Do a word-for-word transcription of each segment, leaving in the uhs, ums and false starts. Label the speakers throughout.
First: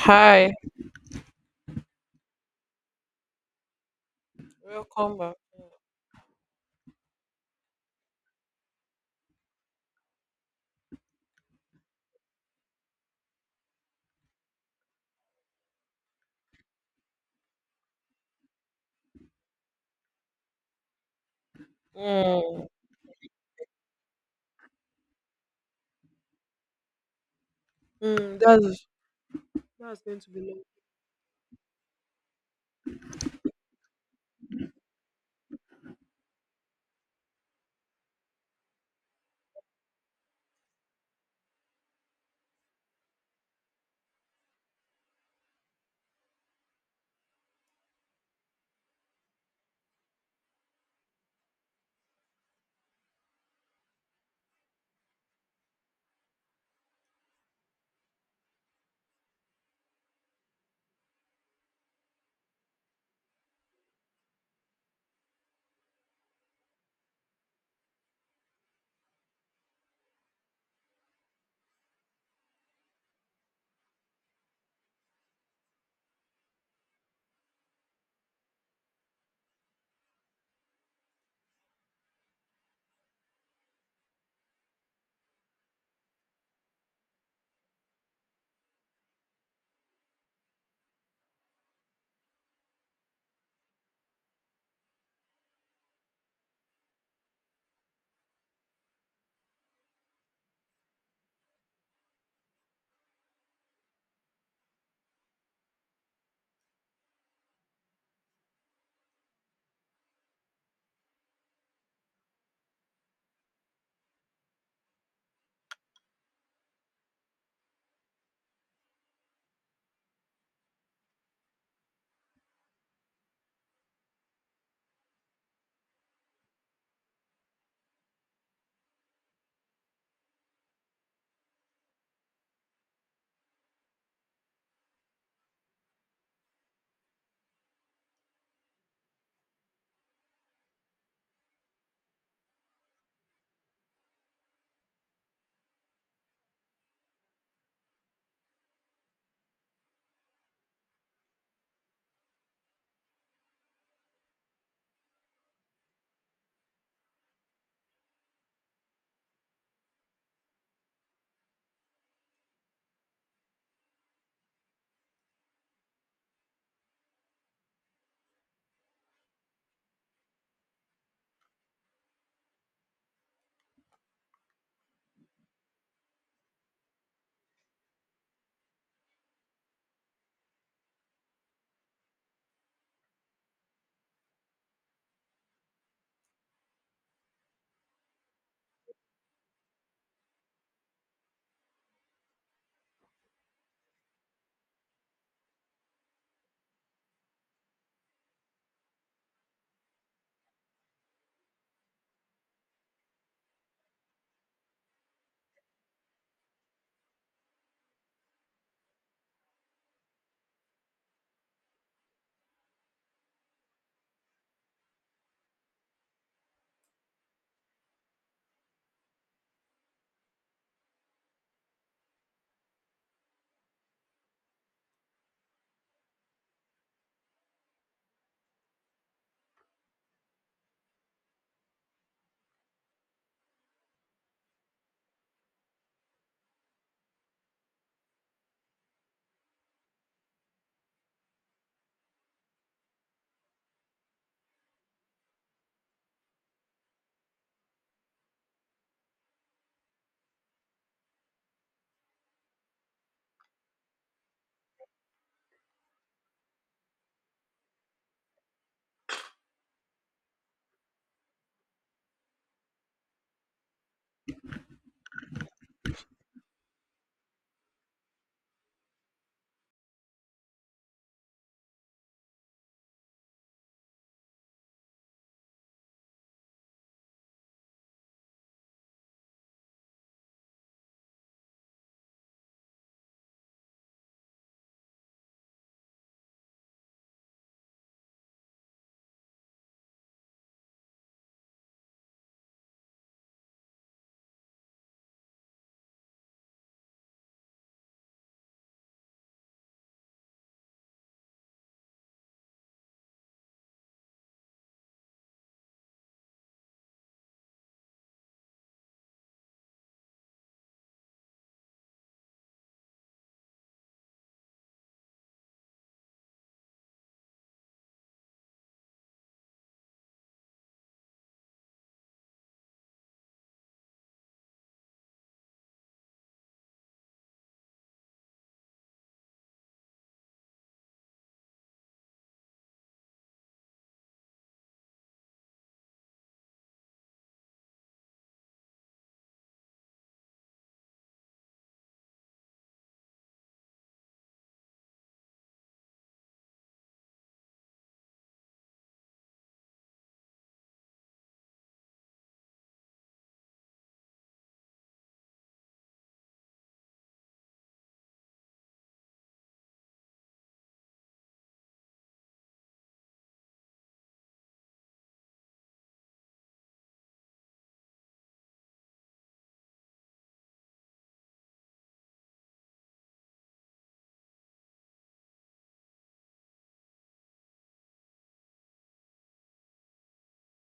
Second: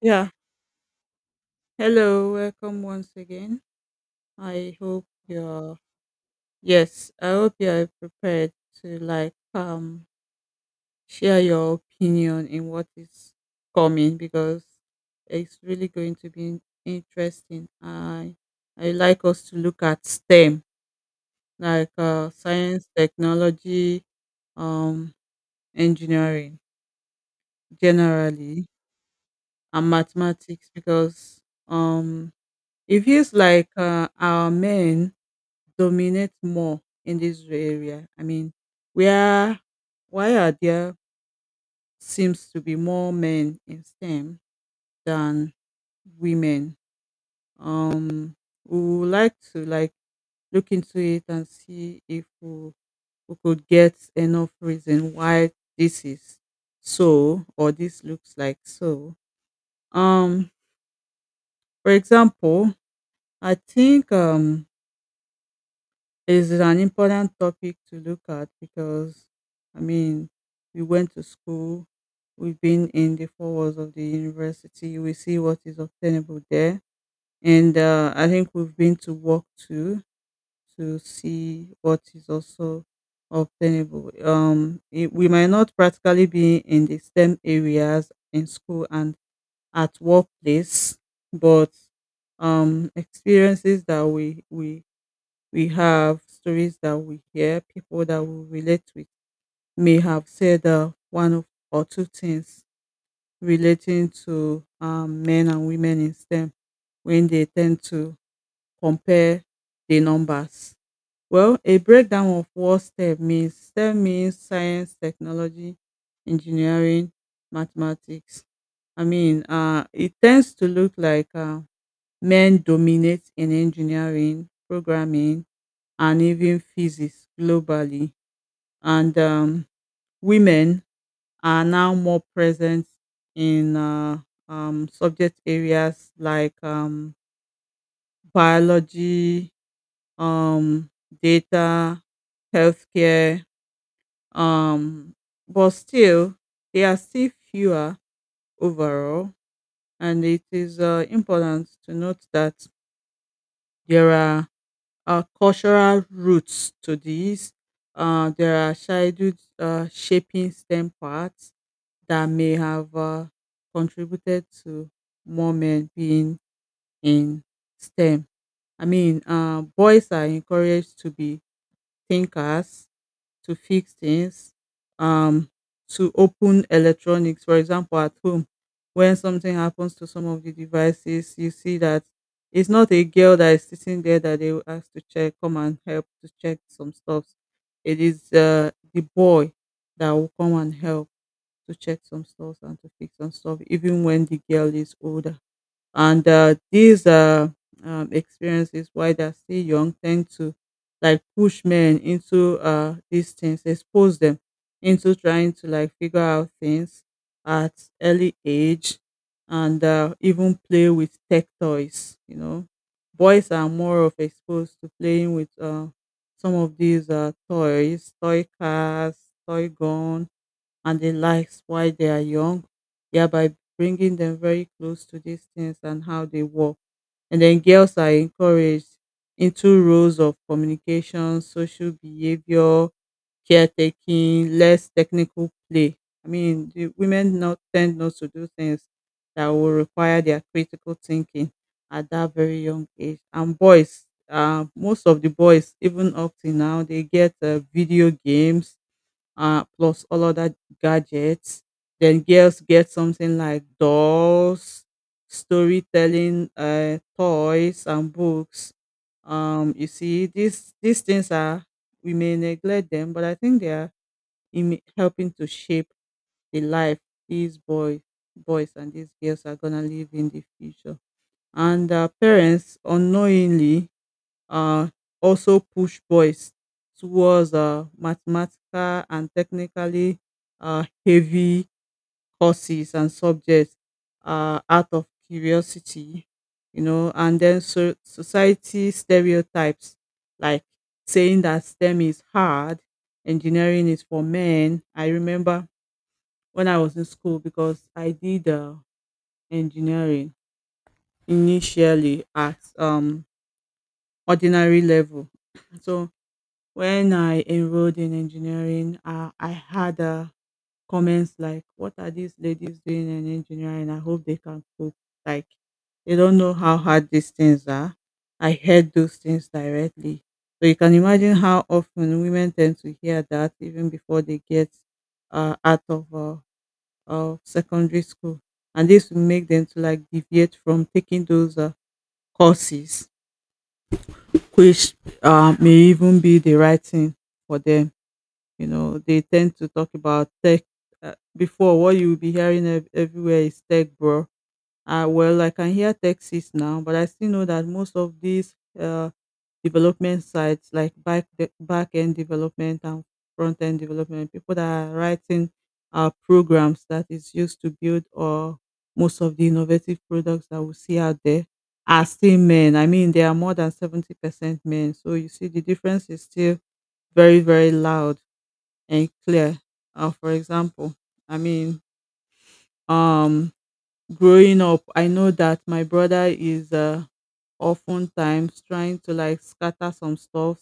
Speaker 1: Yeah. Hello, welcome once again. I hope
Speaker 2: welcome back.
Speaker 1: you're Yes, I hope you are prepared to like um share your opinion in what is coming because it's really going to be interesting. I I like us to look at STEM, like uh
Speaker 2: Mm,
Speaker 1: science, technology, um engineering
Speaker 2: mm,
Speaker 1: generally
Speaker 2: that's
Speaker 1: and
Speaker 2: that's going to be long.
Speaker 1: mathematics because um it feels like uh, our men dominate more in this area. I mean, where why are there seems to be more men in STEM than women? Um, we would like to like look into it and see if we, we could get enough reason why this is so or this looks like so. Um, for example, I think um this is an important topic to look at because, I mean, we went to school, we've been in the four walls of the university, we see what is obtainable there. And uh, I think we've been to work too to see what is also obtainable. Um, it, we might not practically be in the STEM areas in school and at workplace, but um, experiences that we, we we have stories that we hear, people that we relate with may have said uh, one of, or two things relating to um, men and women in STEM when they tend to compare the numbers. Well, a breakdown of what STEM means. STEM means science, technology, engineering, mathematics. I mean, uh, it tends to look like uh, men dominate in engineering, programming, and even physics globally. And um, women are now more present in uh, um, subject areas like um, biology, um, data, healthcare, um, but still, they are still fewer overall. And it is uh, important to note that there are uh, cultural roots to this. Uh, there are childhood uh, shaping STEM parts that may have uh, contributed to more men being in STEM. I mean, uh, boys are encouraged to be thinkers to fix things, um, to open electronics. For example, at home, when something happens to some of the devices, you see that it's not a girl that is sitting there that they will ask to check, come and help to check some stuff. It is uh, the boy that will come and help to check some stuff and to fix some stuff, even when the girl is older. And uh, these uh, um, experiences while they're still young tend to like push men into uh, these things, expose them into trying to like figure out things at early age and uh, even play with tech toys. You know, boys are more of exposed to playing with uh, some of these uh, toys, toy cars, toy guns, and the likes while they are young, yeah, by bringing them very close to these things and how they work. And then girls are encouraged into roles of communication, social behavior, caretaking, less technical play. I mean, the women not tend not to do things that will require their critical thinking at that very young age. And boys, uh, most of the boys, even up till now, they get uh, video games uh, plus all other gadgets. Then girls get something like dolls, storytelling, uh, toys, and books. Um, you see, these these things are we may neglect them, but I think they are in helping to shape the life these boys, boys and these girls are gonna live in the future. And uh, parents unknowingly uh, also push boys towards uh, mathematical and technically uh, heavy courses and subjects uh, out of curiosity, you know, and then so- society stereotypes like saying that STEM is hard, engineering is for men. I remember when I was in school because I did uh, engineering initially at um ordinary level. So when I enrolled in engineering, uh, I had uh, comments like, "What are these ladies doing in engineering? I hope they can cook. Like, they don't know how hard these things are." I heard those things directly, so you can imagine how often women tend to hear that even before they get uh, out of uh, of secondary school, and this will make them to like deviate from taking those uh, courses, which uh, may even be the right thing for them. You know, they tend to talk about tech. Uh, before, what you will be hearing ev- everywhere is tech, bro. Uh, well, I can hear Texas now, but I still know that most of these uh, development sites, like back back end development and front end development, people that are writing uh, programs that is used to build or most of the innovative products that we see out there are still men. I mean, they are more than seventy percent men. So you see, the difference is still very, very loud and clear. Uh, for example, I mean, um, growing up, I know that my brother is uh, oftentimes trying to like scatter some stuff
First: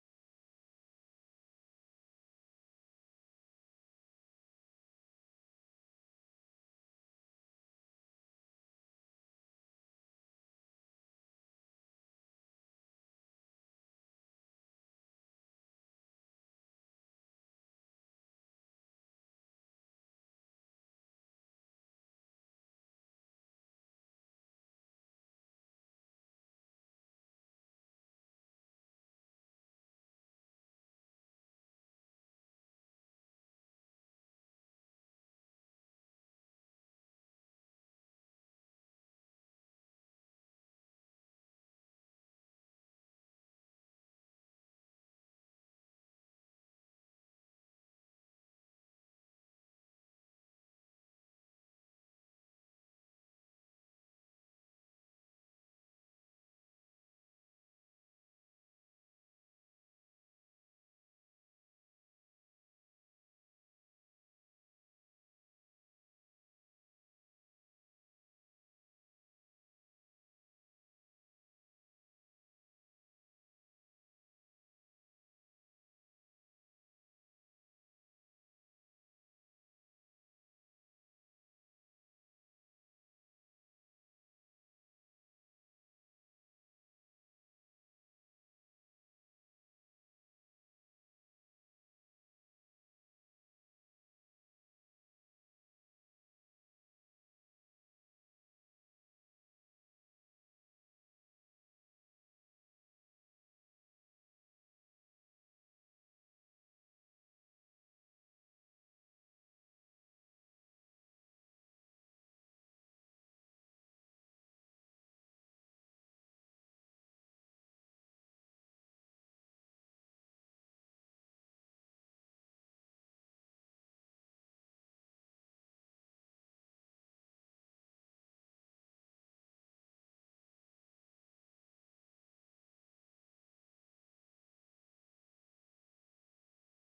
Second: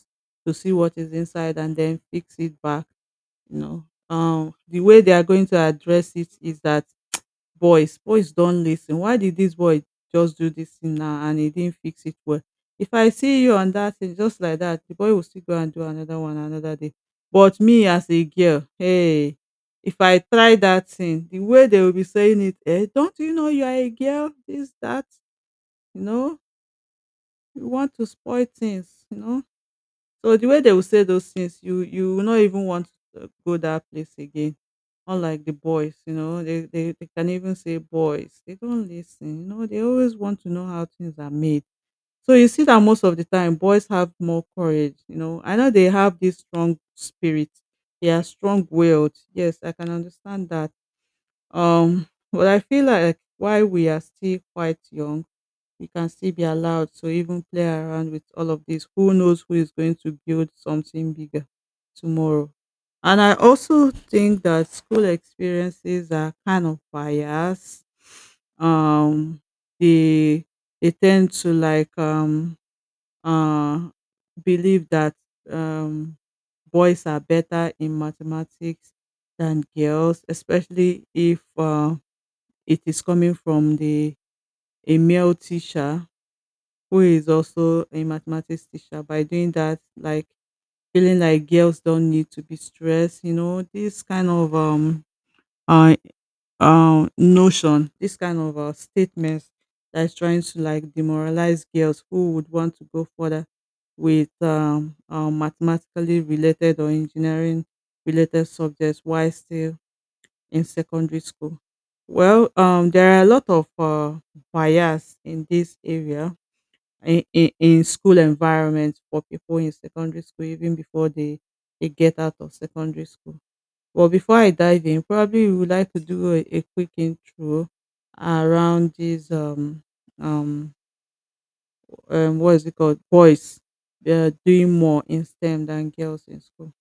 Speaker 1: to see what is inside and then fix it back. You know, um, the way they are going to address it is that boys boys don lis ten, why did this boy just do this thing now and he didn't fix it well? If I see you on that thing just like that, the boy will still go and do another one another day. But me as a girl, hey, if I try that thing, the way they will be saying it, eh, don't you know you are a girl, this that, you know, you want to spoil things, you know. So the way they will say those things, you you will not even want to uh, go that place again. Unlike the boys, you know, they, they, they can even say boys. They don't listen, you know, they always want to know how things are made. So you see that most of the time boys have more courage, you know. I know they have this strong spirit, they are strong willed. Yes, I can understand that. Um, but I feel like like, why we are still quite young you can still be allowed to even play around with all of this. Who knows who is going to build something bigger tomorrow? And I also think that school experiences are kind of biased. Um, they they tend to like um uh believe that um boys are better in mathematics than girls, especially if uh, it is coming from the a male teacher who is also a mathematics teacher, by doing that, like feeling like girls don't need to be stressed, you know, this kind of um uh, uh notion, this kind of uh, statements that's trying to like demoralize girls who would want to go further with um, uh, mathematically related or engineering related subjects while still in secondary school. Well, um there are a lot of uh, bias in this area, in, in, in school environment for people in secondary school even before they, they get out of secondary school. Well, before I dive in, probably we would like to do a, a quick intro around these um um, um what is it called, boys uh, doing more in STEM than girls in school.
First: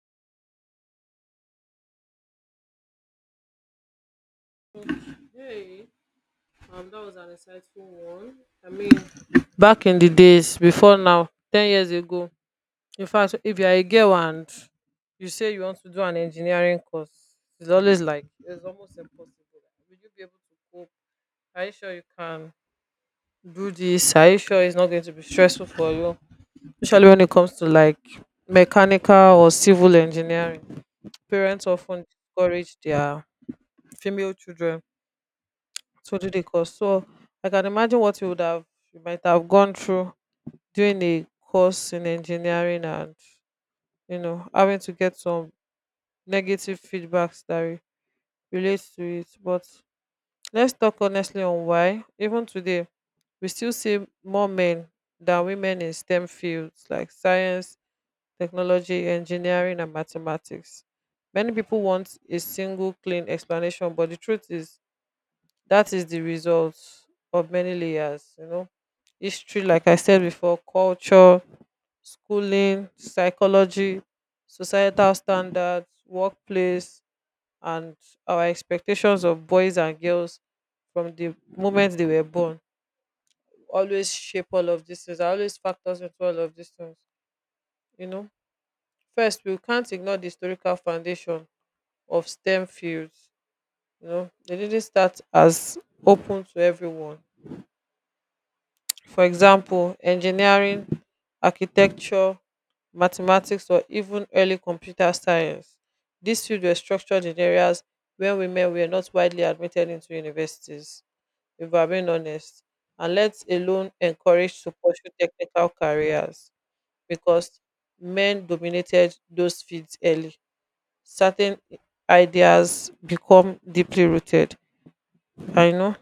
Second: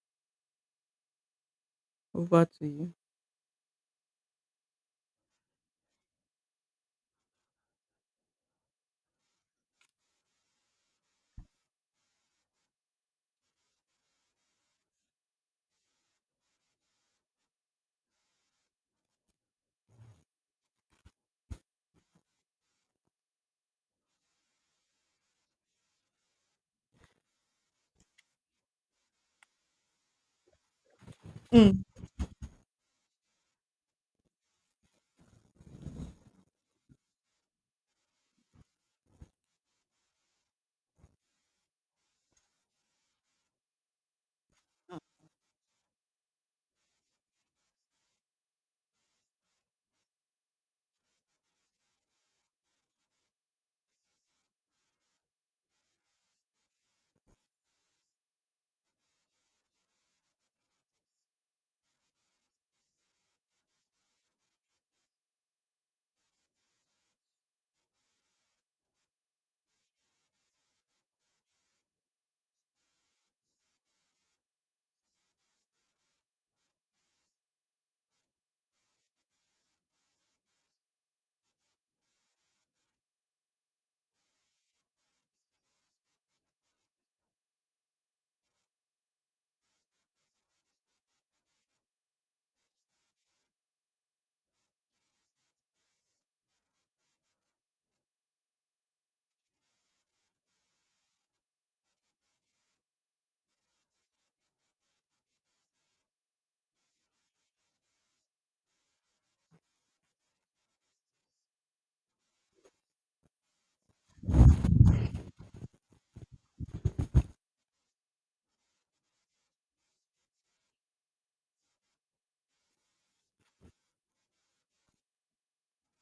Speaker 1: Over to you.
Speaker 2: Hey, um, that was an insightful one. I mean, back in the days before now, ten years ago. In fact, if you are a girl and you say you want to do an engineering course, it's always like it's almost impossible. Will you be able to cope? Are you sure you can do this? Are you sure it's not going to be stressful for you? Especially when it comes to like mechanical or civil engineering. Parents
Speaker 1: Mm.
Speaker 2: often discourage their female children to do the course. So I can imagine what you would have you might have gone through doing a course in engineering, and you know having to get some negative feedbacks that re- relates to it. But let's talk honestly on why even today we still see more men than women in STEM fields like science, technology, engineering and mathematics. Many people want a single clean explanation, but the truth is that is the result of many layers, you know. History, like I said before, culture, schooling, psychology, societal standards, workplace, and our expectations of boys and girls from the moment they were born always shape all of these things, always factors into all of these things, you know. First, we can't ignore the historical foundation of STEM fields. You know, they didn't start as open to everyone. For example, engineering, architecture, mathematics, or even early computer science. These fields were structured in areas where women were not widely admitted into universities, if I'm being honest, and let alone encouraged to pursue technical careers because men dominated those fields early. Certain ideas become deeply rooted. I know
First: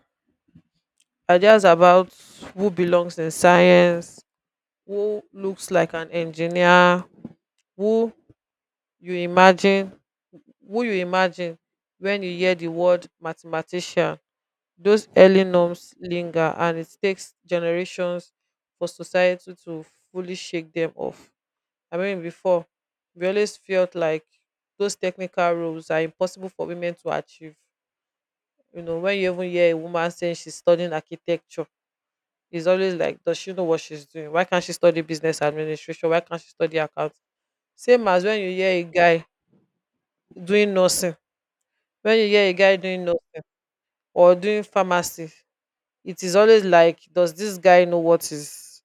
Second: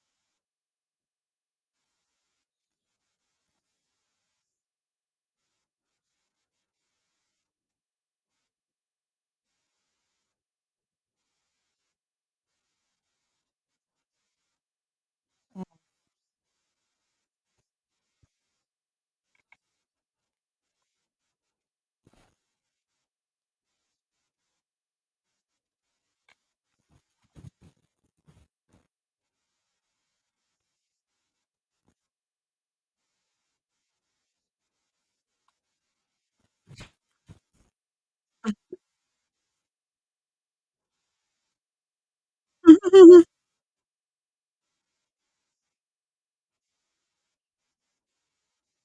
Speaker 2: ideas about who belongs in science, who looks like an engineer, who you imagine who you imagine when you hear the word mathematician. Those early norms linger, and it takes generations for society to fully shake them off. I mean, before, we always felt like those technical roles are impossible for women to achieve. You know, when you even hear a woman saying she's studying architecture, it's always like, does she know what she's doing? Why can't she study business administration? Why can't she study accounting? Same as when you hear a guy doing nursing, when you hear a guy doing nursing or doing pharmacy, it is always like, does this guy know what he's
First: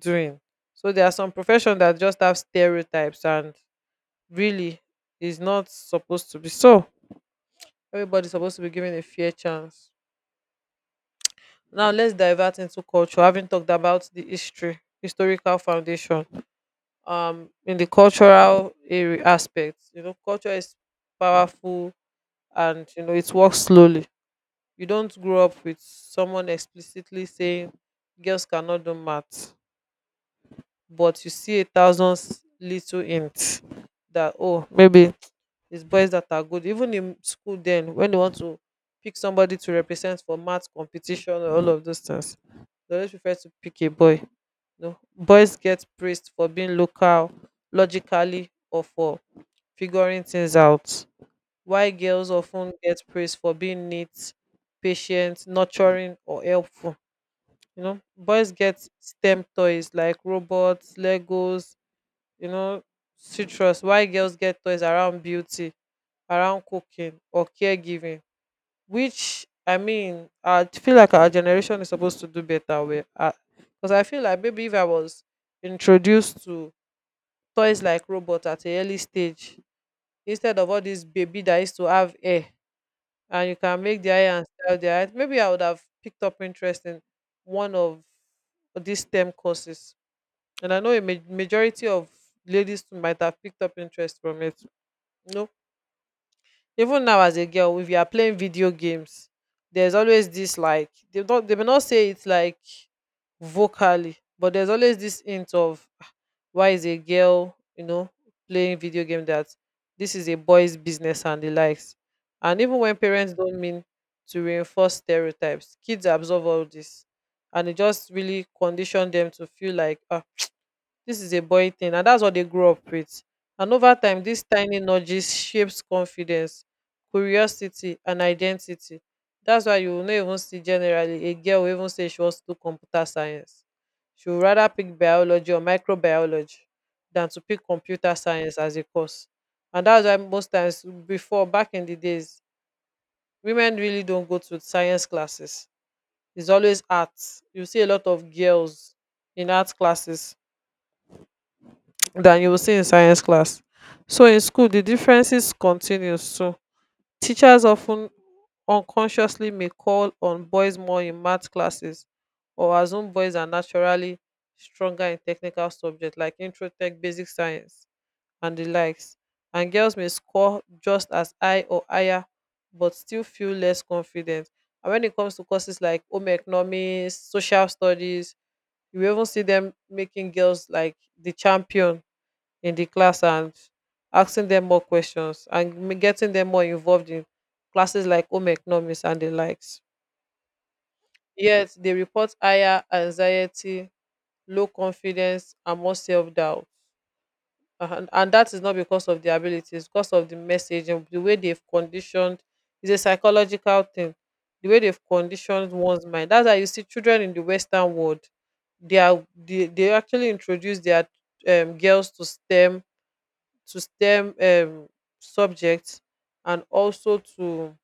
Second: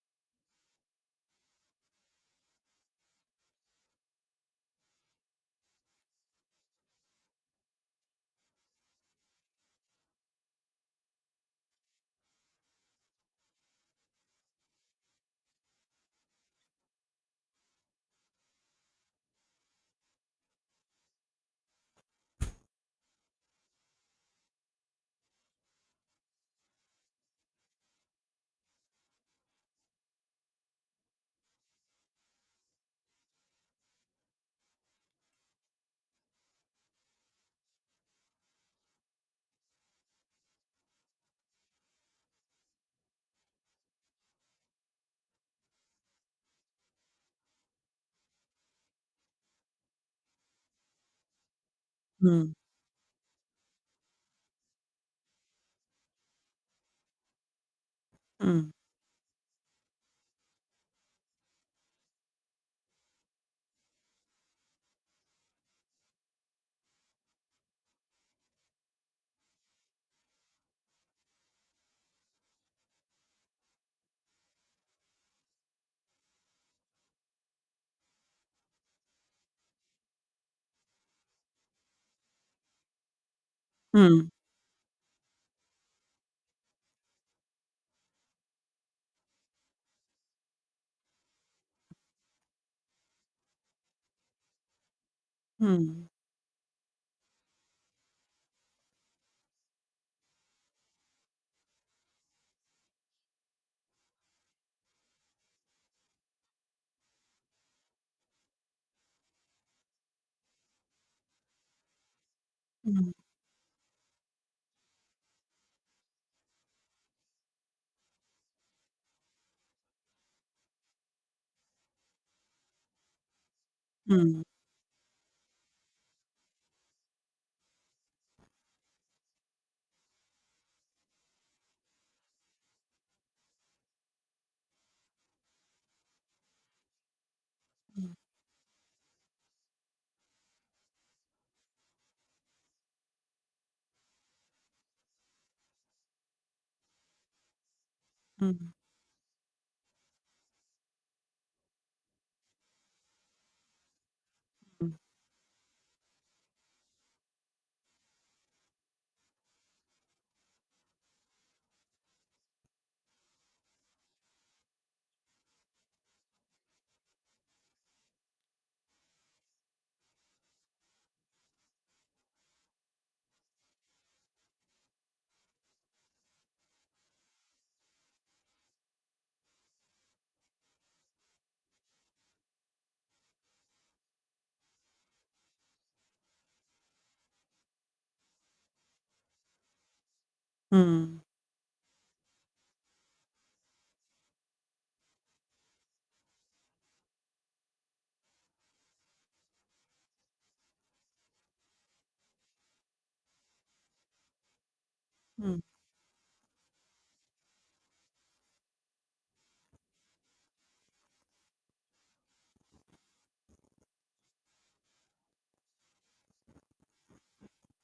Speaker 2: doing? So there are some professions that just have stereotypes and really is not supposed to be so. Everybody's supposed to be given a fair chance. Now let's divert into culture. Having talked about the history, historical foundation, um, in the cultural area aspect, you know, culture is powerful, and you know it works slowly. You don't grow up with someone explicitly saying girls cannot do math, but you see a thousand s- little hints that, oh, maybe it's boys that are good, even in school. Then when they want to pick somebody to represent for math competition or all of those things, they always prefer to pick a boy. No, boys get praised for being local logically or for figuring things out, why girls
Speaker 1: Mm,
Speaker 2: often get praised for being neat, patient, nurturing, or helpful. You know, boys
Speaker 1: mm,
Speaker 2: get STEM toys like robots, Legos, you know, citrus. Why girls get toys around beauty, around cooking, or caregiving. Which, I mean, I feel like our generation is supposed to do better with. Because I feel like maybe if I was introduced to toys like robots at a early stage, instead of all this baby that used to have hair and you can make the
Speaker 1: mm,
Speaker 2: eye and style the eye. Maybe I would have picked up interest in one of these STEM courses, and I know a ma- majority of ladies too might have picked up interest from it. You know,
Speaker 1: mm,
Speaker 2: even now as a girl, if you are playing video games, there's always this like they don't they may not say it like vocally, but there's always this hint of, why is a girl, you know, playing video game, that this is a boy's business and the likes. And even when
Speaker 1: mm,
Speaker 2: parents don't mean to reinforce stereotypes, kids absorb all this, and it just really condition them to feel like, ah, this is a boy thing, and that's what they grew up with. And over time,
Speaker 1: mm,
Speaker 2: these tiny nudges shapes confidence, curiosity, and identity. That's why you will not even see generally a girl will even say she wants to do computer science. She would rather pick biology or microbiology than to pick computer science as a course. And that's why most times before, back in the days, women really don't go to science classes. It's always arts. You see a lot of
Speaker 1: mm, mm,
Speaker 2: girls in art classes than you will see in science class. So in school, the differences continues too. Teachers often unconsciously may call on boys more in math classes or assume boys are naturally stronger in technical subjects like intro tech, basic science, and the likes. And girls may score just as high or higher but still feel less confident. And when it comes to courses like home economics, social studies, you will even see them making girls like the champion in the class and asking them more questions and m- getting them more involved in classes like home economics and the likes.
Speaker 1: mm,
Speaker 2: Yet they report higher anxiety, low confidence, and more self doubt. And, and that is not because of their abilities, because of the message and the way they've conditioned. It's a psychological thing, the way they've conditioned one's mind. That's why you see children in the Western world, they are they, they actually introduce their um, girls to STEM to stem um subject and also to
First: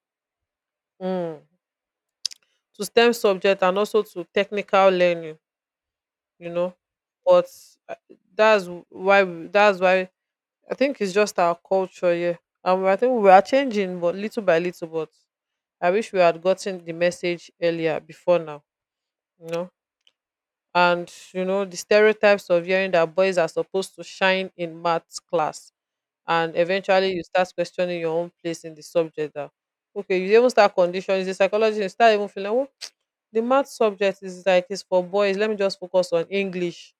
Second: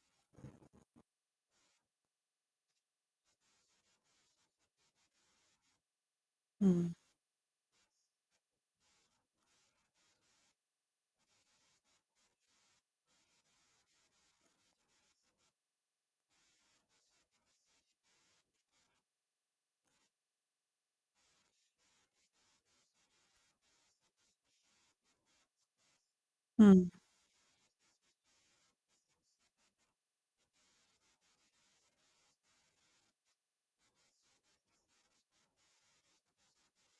Speaker 2: um to stem subject and also to technical learning, you
Speaker 1: mm,
Speaker 2: know.
Speaker 1: mm,
Speaker 2: But uh, that's why we- that's why I think it's just our culture. Yeah, and I think we are changing, but little by little. But I wish we had gotten the message earlier before now, you know. And you know the stereotypes of hearing that boys are supposed to shine in maths class, and
Speaker 1: mm, mm,
Speaker 2: eventually you start questioning your own place in the subject that, okay, you even start conditioning the psychology. You start even feeling like, well, the math subject is like it's for boys, let me just focus on english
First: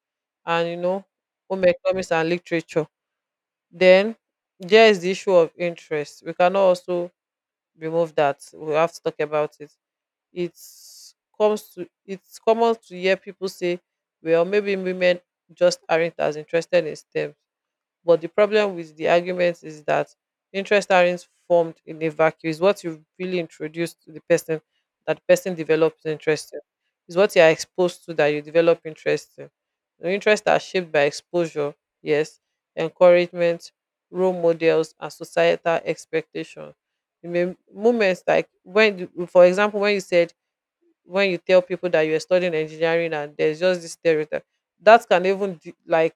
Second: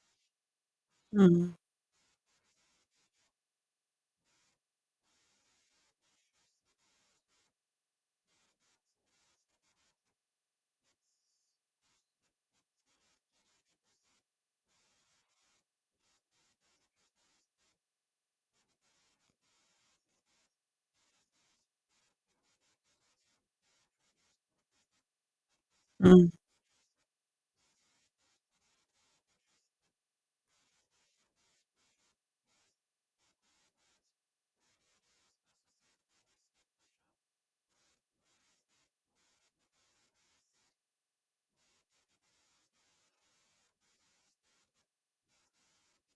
Speaker 2: and, you know,
Speaker 1: mm,
Speaker 2: home economics and literature. Then there is the issue of interest. We cannot also remove that. We have to talk about it. It's comes to it's common to hear people say, well, maybe women just aren't as interested in stem. But the problem with the argument is that interest aren't formed in a vacuum. It's what you really introduce to the person that the person develops
Speaker 1: mm, mm,
Speaker 2: interest in. It's what you are exposed to that you develop interest in. The interests are shaped by exposure, yes, encouragement, role models, and societal expectations. You may moments like when, you- for example, when you said, when you tell people that you're studying engineering, and there's just this stereotype that can even de- like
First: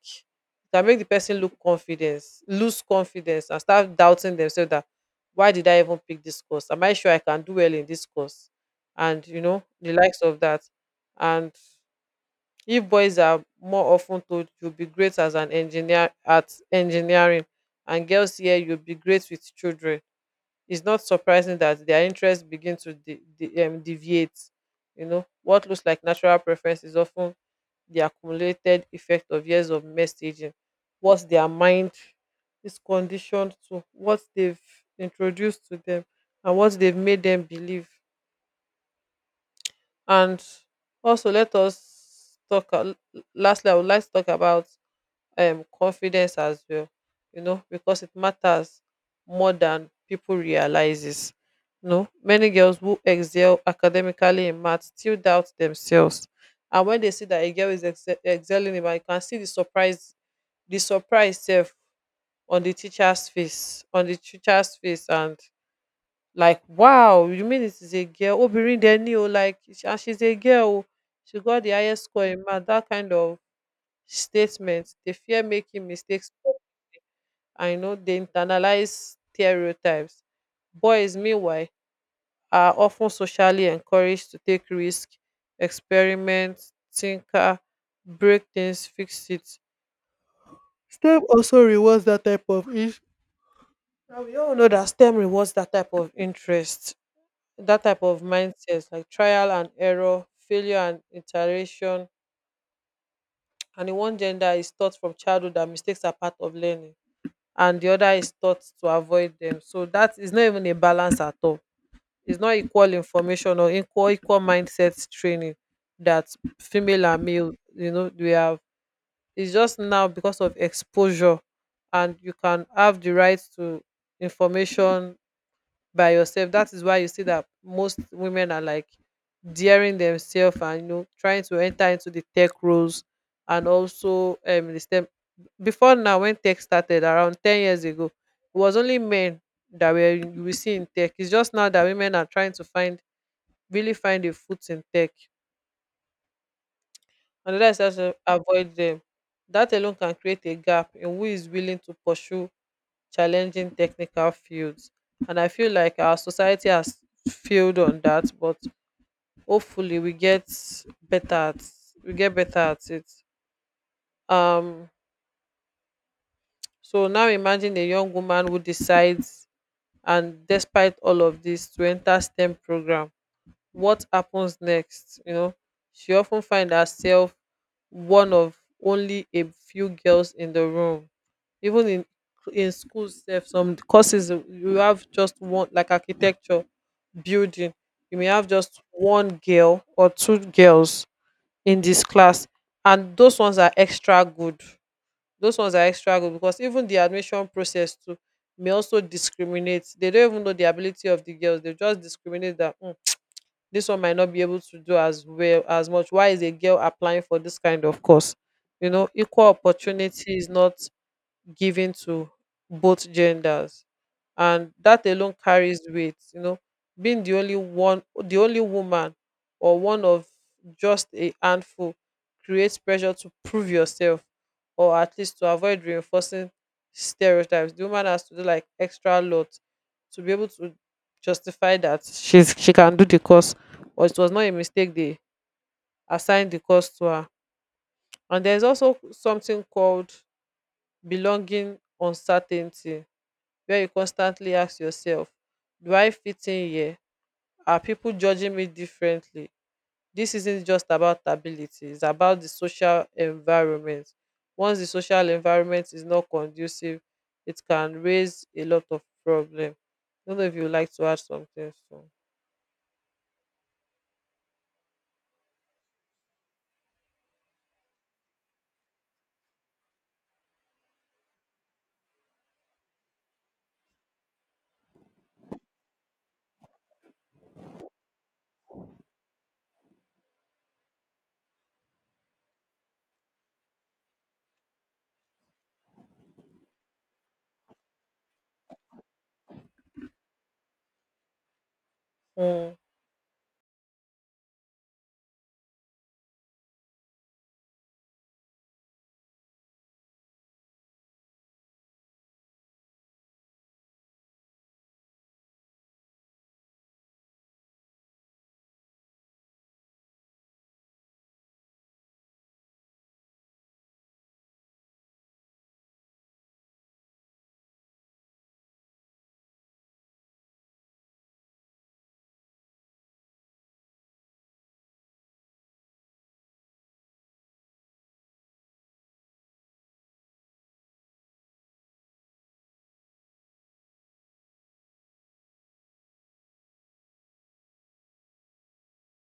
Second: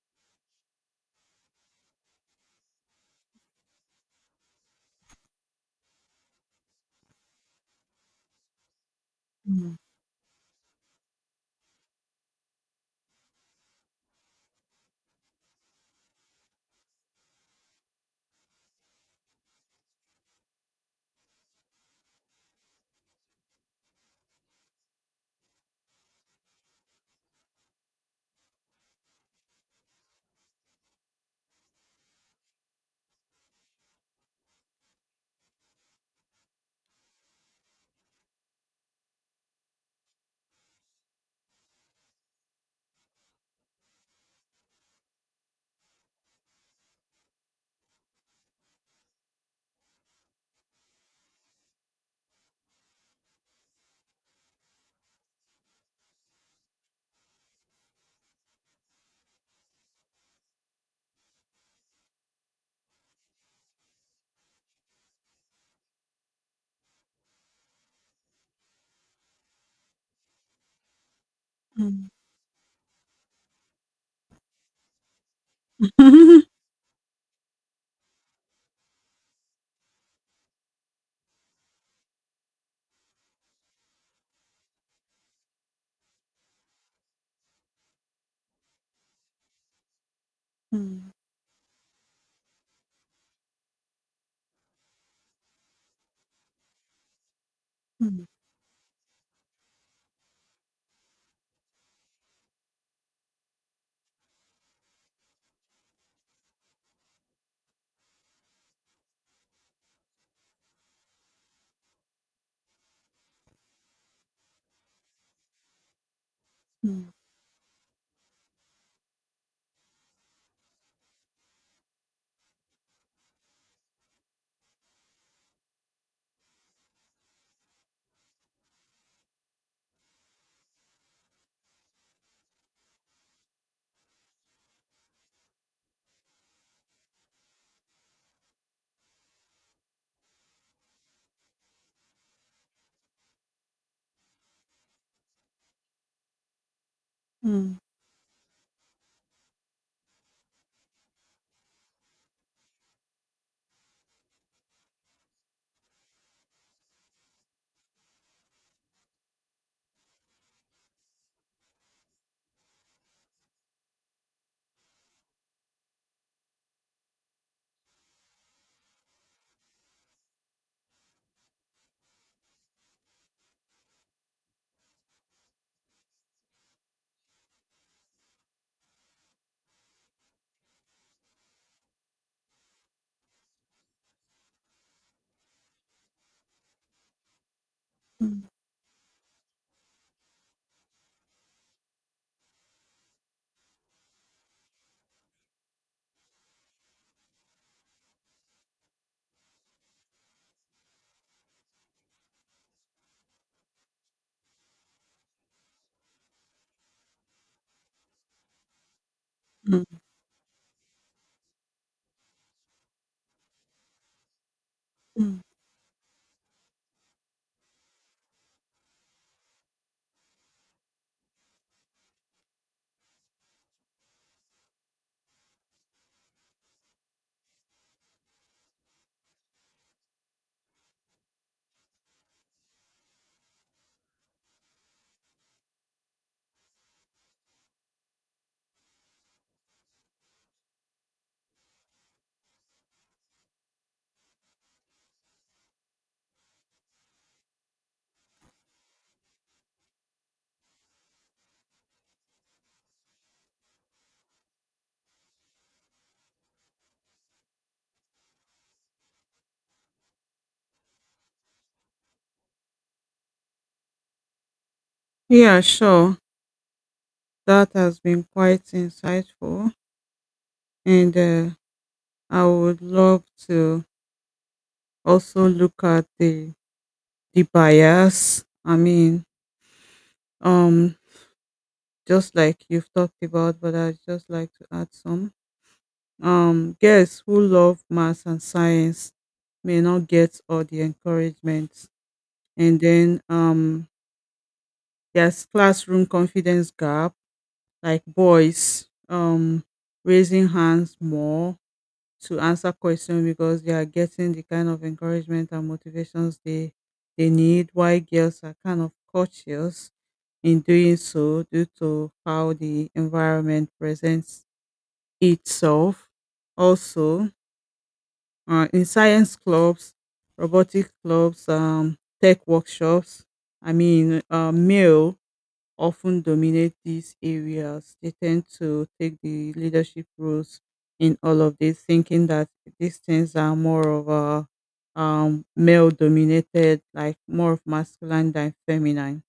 Speaker 2: can make the person look confidence lose confidence and start doubting themselves that, why did I even pick this course? Am I sure I can do well in this course? And you know
Speaker 1: mm,
Speaker 2: the likes of that. And if boys are more often told you'll be great as an engineer at engineering, and girls here, you'll be great with children, it's not surprising that their interests begin to de- de- um, deviate. You know, what looks like natural preference is often the accumulated effect of years of messaging, what their mind is conditioned to, what they've introduced to them, and what they've made them believe. And also, let us talk. A- Lastly, I would like to talk about um confidence as well, you know, because it matters more than people realizes. You know, many girls who excel academically in math still doubt themselves. And when they see that a girl is exce- excelling in math, you can see the surprise, the surprise self on the teacher's face, on the teacher's face, and like, wow, you mean it is a girl? Obirin Deni, oh, like, she- and she's a girl. Oh, she got the highest
Speaker 1: mm,
Speaker 2: score in math. That kind of statement. They fear making mistakes. I know they internalize stereotypes. Boys, meanwhile, are often socially encouraged to take risks, experiment, tinker, break things, fix it.
Speaker 1: Mhm.
Speaker 2: STEM also rewards that type of interest. We all know that STEM rewards that type of interest, that type
Speaker 1: Mm,
Speaker 2: of
Speaker 1: mm,
Speaker 2: mindset, like trial and error, failure and iteration. And in one gender is taught from childhood that mistakes are part of learning, and the other is taught to avoid them. So that is not even a balance at all. It's not equal information or equal equal mindset training that female
Speaker 1: mm,
Speaker 2: and male, you know, we have. It's just now because of exposure, and you can have the right to information by yourself. That is why you see that most women are like daring themselves and you know trying to enter into the tech roles, and also um the STEM. Before now, when tech started around ten years ago, it was only men that were you will see in tech. It's just now that women are trying to find really find a foot in tech. Another
Speaker 1: mm,
Speaker 2: is also avoid them. That alone can create a gap in who is willing to pursue challenging technical fields. And I feel like our society has failed on that, but hopefully we get better at we get better at it. Um so now imagine a young woman who decides and despite all of this to enter STEM program. What happens next? You know, she often find herself one of only a few girls in the room, even in in school sef. Some courses you have just one, like architecture, building, you may
Speaker 1: mm,
Speaker 2: have just one girl or two girls in this class, and those ones are extra good. Those ones are extra good because even the admission process too may also discriminate. They don't even know the ability of the girls, they just discriminate that, "Hmm, this one might not be able to do as well as much. Why is a girl applying for this kind of course?" You know, equal
Speaker 1: mm,
Speaker 2: opportunity is not given to both genders, and that alone
Speaker 1: mm.
Speaker 2: carries weight, you know. Being the only one, the only woman, or one of just a handful, creates pressure to prove yourself or at least to avoid reinforcing stereotypes. The woman has to do like extra lot to be able to justify that she's she can do the course, or it was not a mistake they assigned the course to her. And there's also something called belonging uncertainty, where you constantly ask yourself, do I fit in here? Are people judging me differently? This isn't just about ability, it's about the social environment. Once the social environment is not conducive, it can raise a lot of problem. I don't know if you would like to add something
Speaker 1: Yeah, sure. That has been quite insightful, and uh, I would love to also look at the the bias. I mean, um, just like you've talked about, but I'd just like to add some. Um, girls who love maths and science may not get all the encouragement,
Speaker 2: soon.
Speaker 1: and then um, there's classroom confidence gap, like boys um raising hands more to answer questions because they are getting the kind of encouragement and motivations they they need, while girls are kind of cautious in doing so due to how the environment presents itself. Also, uh, in science clubs, robotic clubs, um, tech workshops, I mean, uh, male often dominate these areas. They tend to take the leadership roles in all of this, thinking that these things are more of a um, male dominated, like more of masculine than feminine,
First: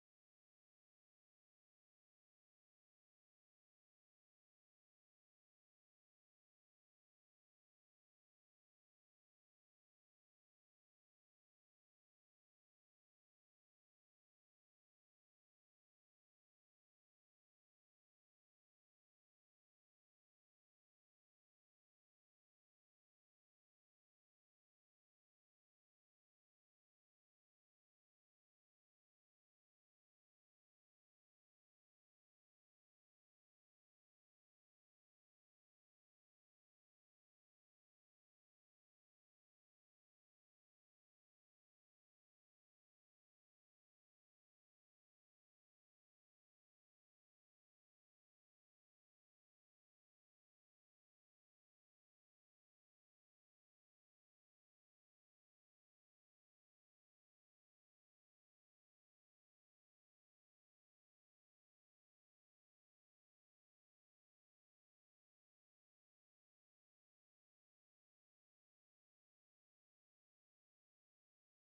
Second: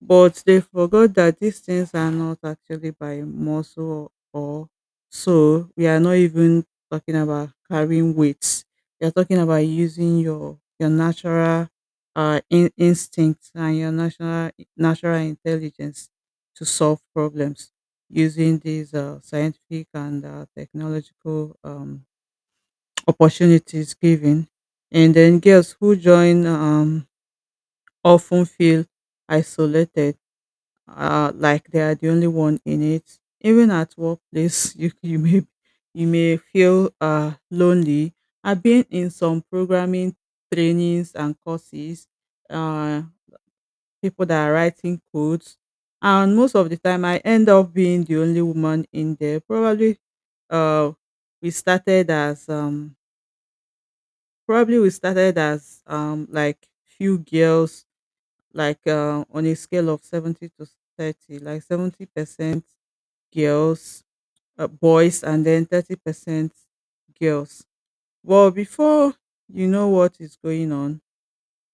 Speaker 1: but they forgot that these things are not actually by muscle or so. We are not even talking about carrying weights. We are talking about using your your natural uh in, instincts and your natural natural intelligence to solve problems using these uh, scientific and uh, technological um, opportunities given. And then girls who join um, often feel isolated, uh, like they are the only one in it. Even at workplace, you you may you may feel uh, lonely. I've been in some programming trainings and courses. Uh, People that are writing codes, and most of the time, I end up being the only woman in there. Probably, uh, we started as um Probably we started as um like few girls, like uh, on a scale of seventy to thirty, like seventy percent girls, uh, boys, and then thirty percent girls. Well, before you know what is going on,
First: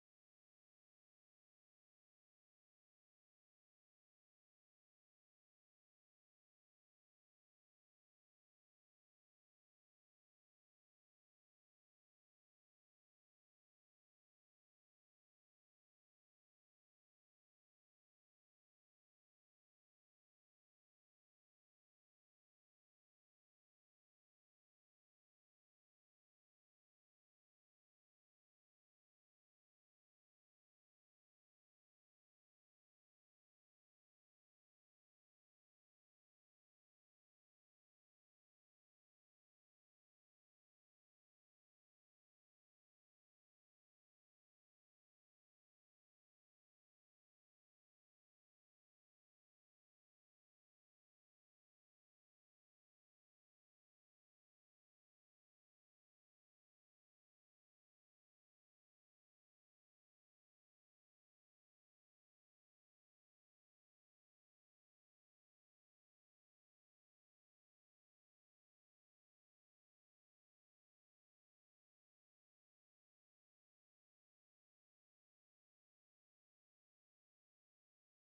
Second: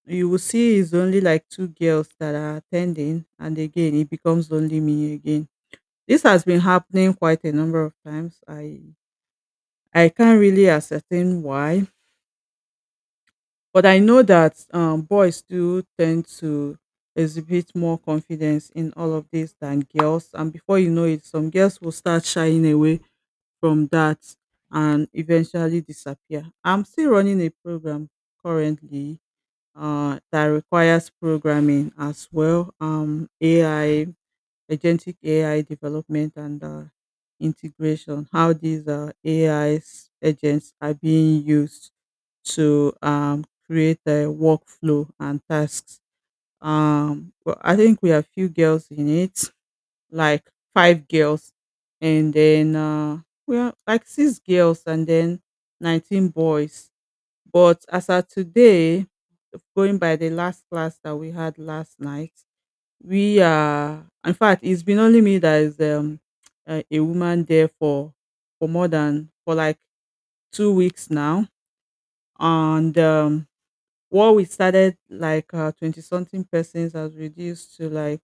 Speaker 1: you will see it's only like two girls that are attending, and again, it becomes only me again. This has been happening quite a number of times. I I can't really ascertain why, but I know that um, boys do tend to exhibit more confidence in all of this than girls, and before you know it, some girls will start shying away from that and eventually disappear. I'm still running a program currently uh, that requires programming as well, um, A I, agentic A I development and uh, integration, how these uh, A I 's agents are being used to um, create a workflow and tasks. Um, well, I think we have few girls in it like five girls and then uh we are like six girls and then nineteen boys. But as of today, going by the last class that we had last night, we are in fact it's been only me that is um uh, a woman there for for more than for like two weeks now, and um what we started like uh, twenty something persons has reduced to like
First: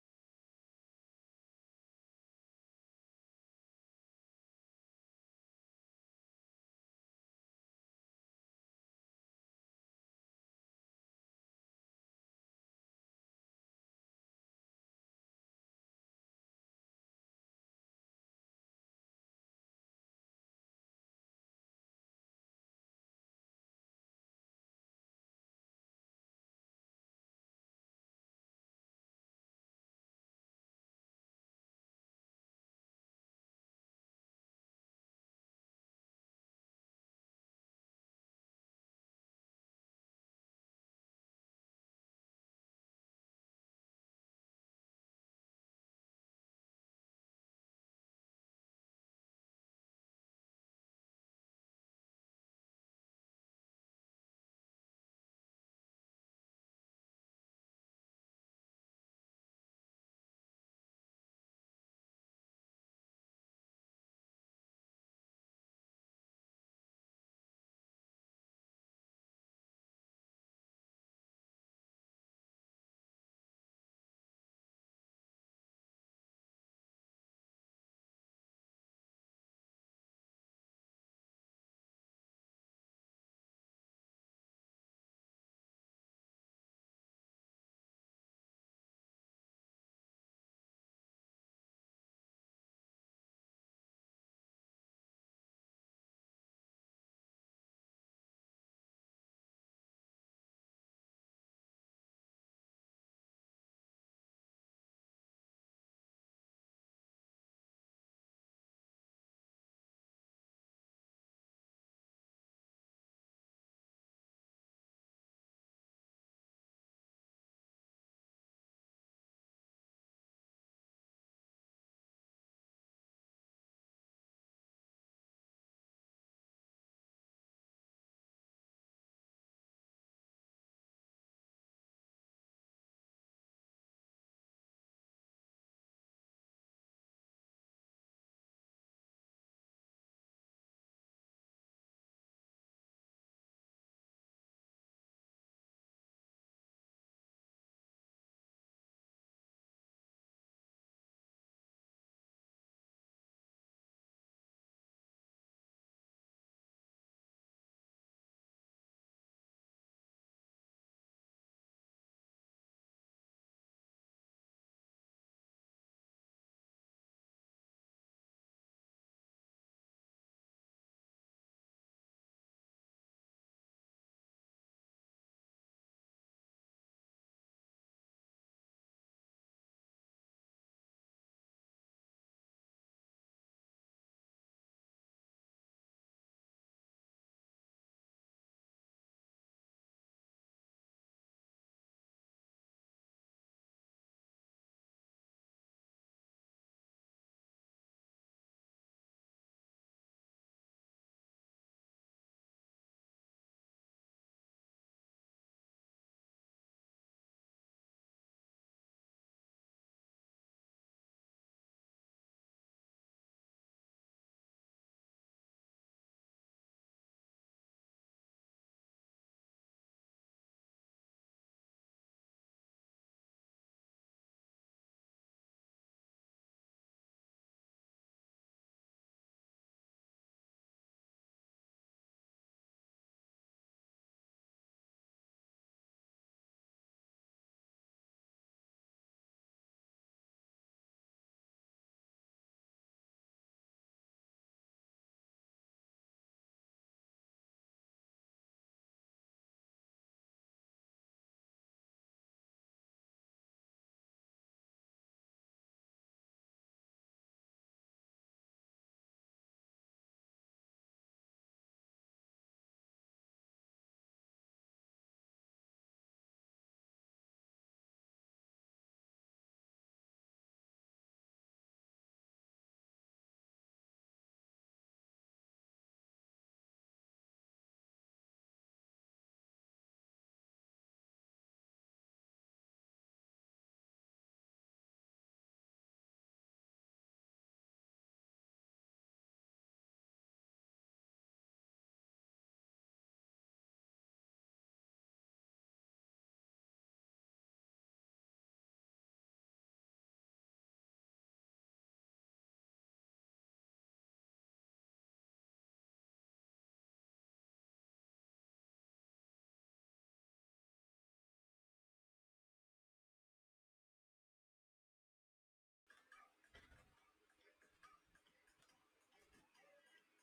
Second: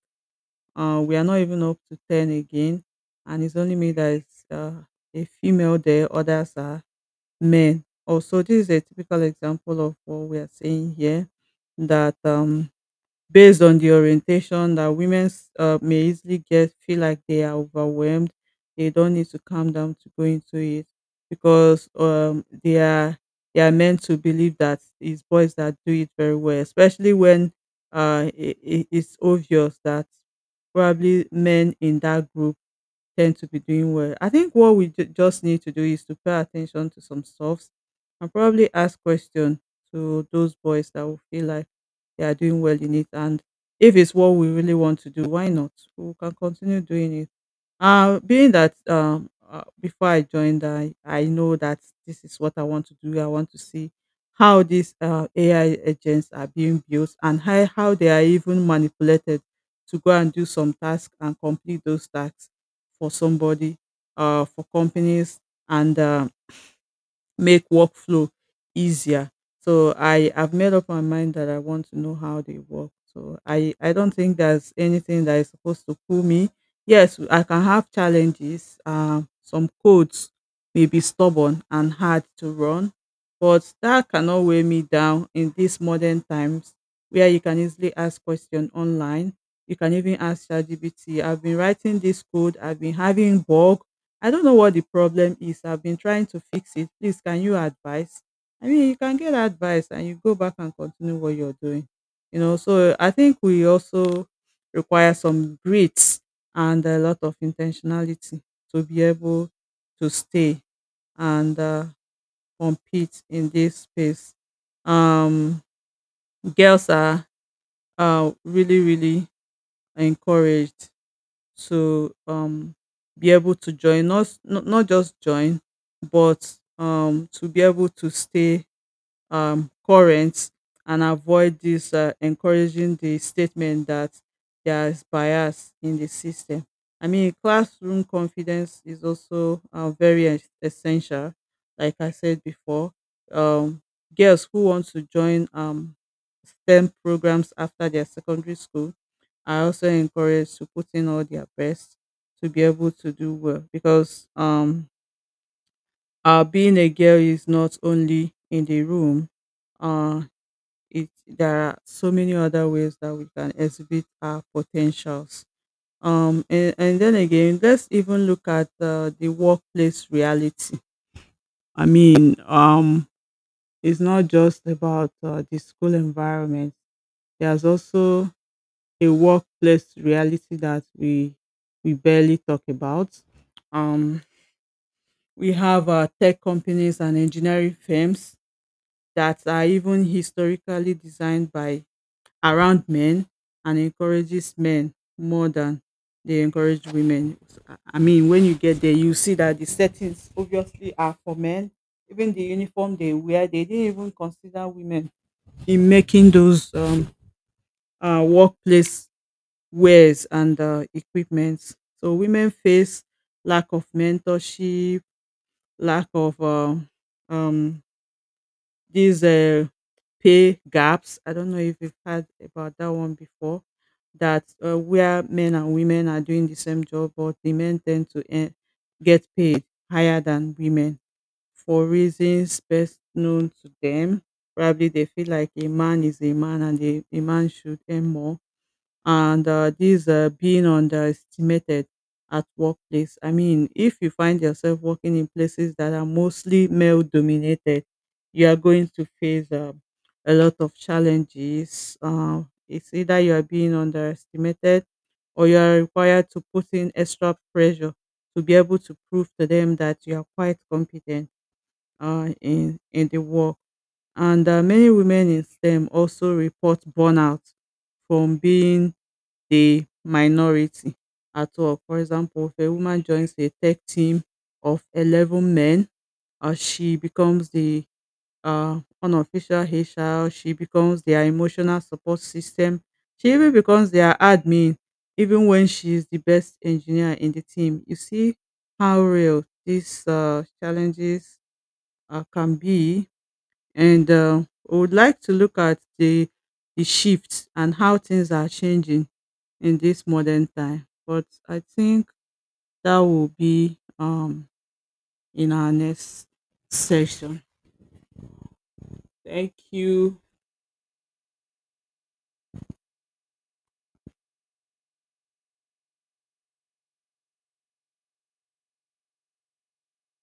Speaker 1: Uh, we are not even up to ten again. And it's only me that is uh, a female there, others are men. Also, this is a typical example of what we are saying here that um, based on the orientation that women uh, may easily get feel like they are overwhelmed, they don't need to calm down to go into it because um they are they are meant to believe that it's boys that do it very well, especially when uh it, it's obvious that probably men in that group tend to be doing well. I think what we ju- just need to do is to pay attention to some stuffs and probably ask questions to those boys that will feel like they are doing well in it. And if it's what we really want to do, why not? We can continue doing it. Uh, being that um, uh, before I joined, I, I know that this is what I want to do. I want to see how these uh, A I agents are being built and how, how they are even manipulated to go and do some tasks and complete those tasks for somebody, uh, for companies, and um, make workflow easier. So I have made up my mind that I want to know how they work. So I I don't think there's anything that is supposed to pull me. Yes, I can have challenges. Um, some codes may be stubborn and hard to run, but that cannot weigh me down in these modern times where you can easily ask questions online. You can even ask ChatGPT. I've been writing this code. I've been having bug I don't know what the problem is. I've been trying to fix it. Please, can you advise? I mean, you can get advice and you go back and continue what you're doing. You know, so I think we also require some grit and a lot of intentionality to be able to stay and uh, compete in this space. Um, Girls are uh, really, really encouraged to um be able to join, not not, not just join, but um to be able to stay um, current and avoid this, uh, encouraging the statement that there is bias in the system. I mean, classroom confidence is also uh, very es- essential. Like I said before, um, girls who want to join um, STEM programs after their secondary school are also encouraged to put in all their best to be able to do well because um, uh, being a girl is not only in the room. Uh, it There are so many other ways that we can exhibit our potentials, um and, and then again, let's even look at uh, the workplace reality. I mean um it's not just about uh, the school environment. There's also a workplace reality that we we barely talk about. um we have uh, tech companies and engineering firms that are even historically designed by around men and encourages men more than they encourage women. So, I I mean, when you get there, you see that the settings obviously are for men. Even the uniform they wear, they didn't even consider women in making those um, uh, workplace wares and uh, equipments. So women face lack of mentorship, lack of um, um, these uh, pay gaps. I don't know if you've heard about that one before. That uh, Where men and women are doing the same job, but the men tend to earn, get paid higher than women for reasons best known to them. Probably they feel like a man is a man and a, a man should earn more, and uh, this, uh, being underestimated at workplace. I mean, if you find yourself working in places that are mostly male dominated, you are going to face uh, a lot of challenges. Uh, it's either you are being underestimated or you are required to put in extra pressure to be able to prove to them that you are quite competent uh, in, in the work. And uh, many women in STEM also report burnout from being the minority at work. For example, if a woman joins a tech team of eleven men, uh, she becomes the uh, unofficial H R, she becomes their emotional support system, she even becomes their admin, even when she is the best engineer in the team. You see how real these uh, challenges uh, can be. And uh, I would like to look at the, the shifts and how things are changing in this modern time. But I think that will be um in our next session. Thank you.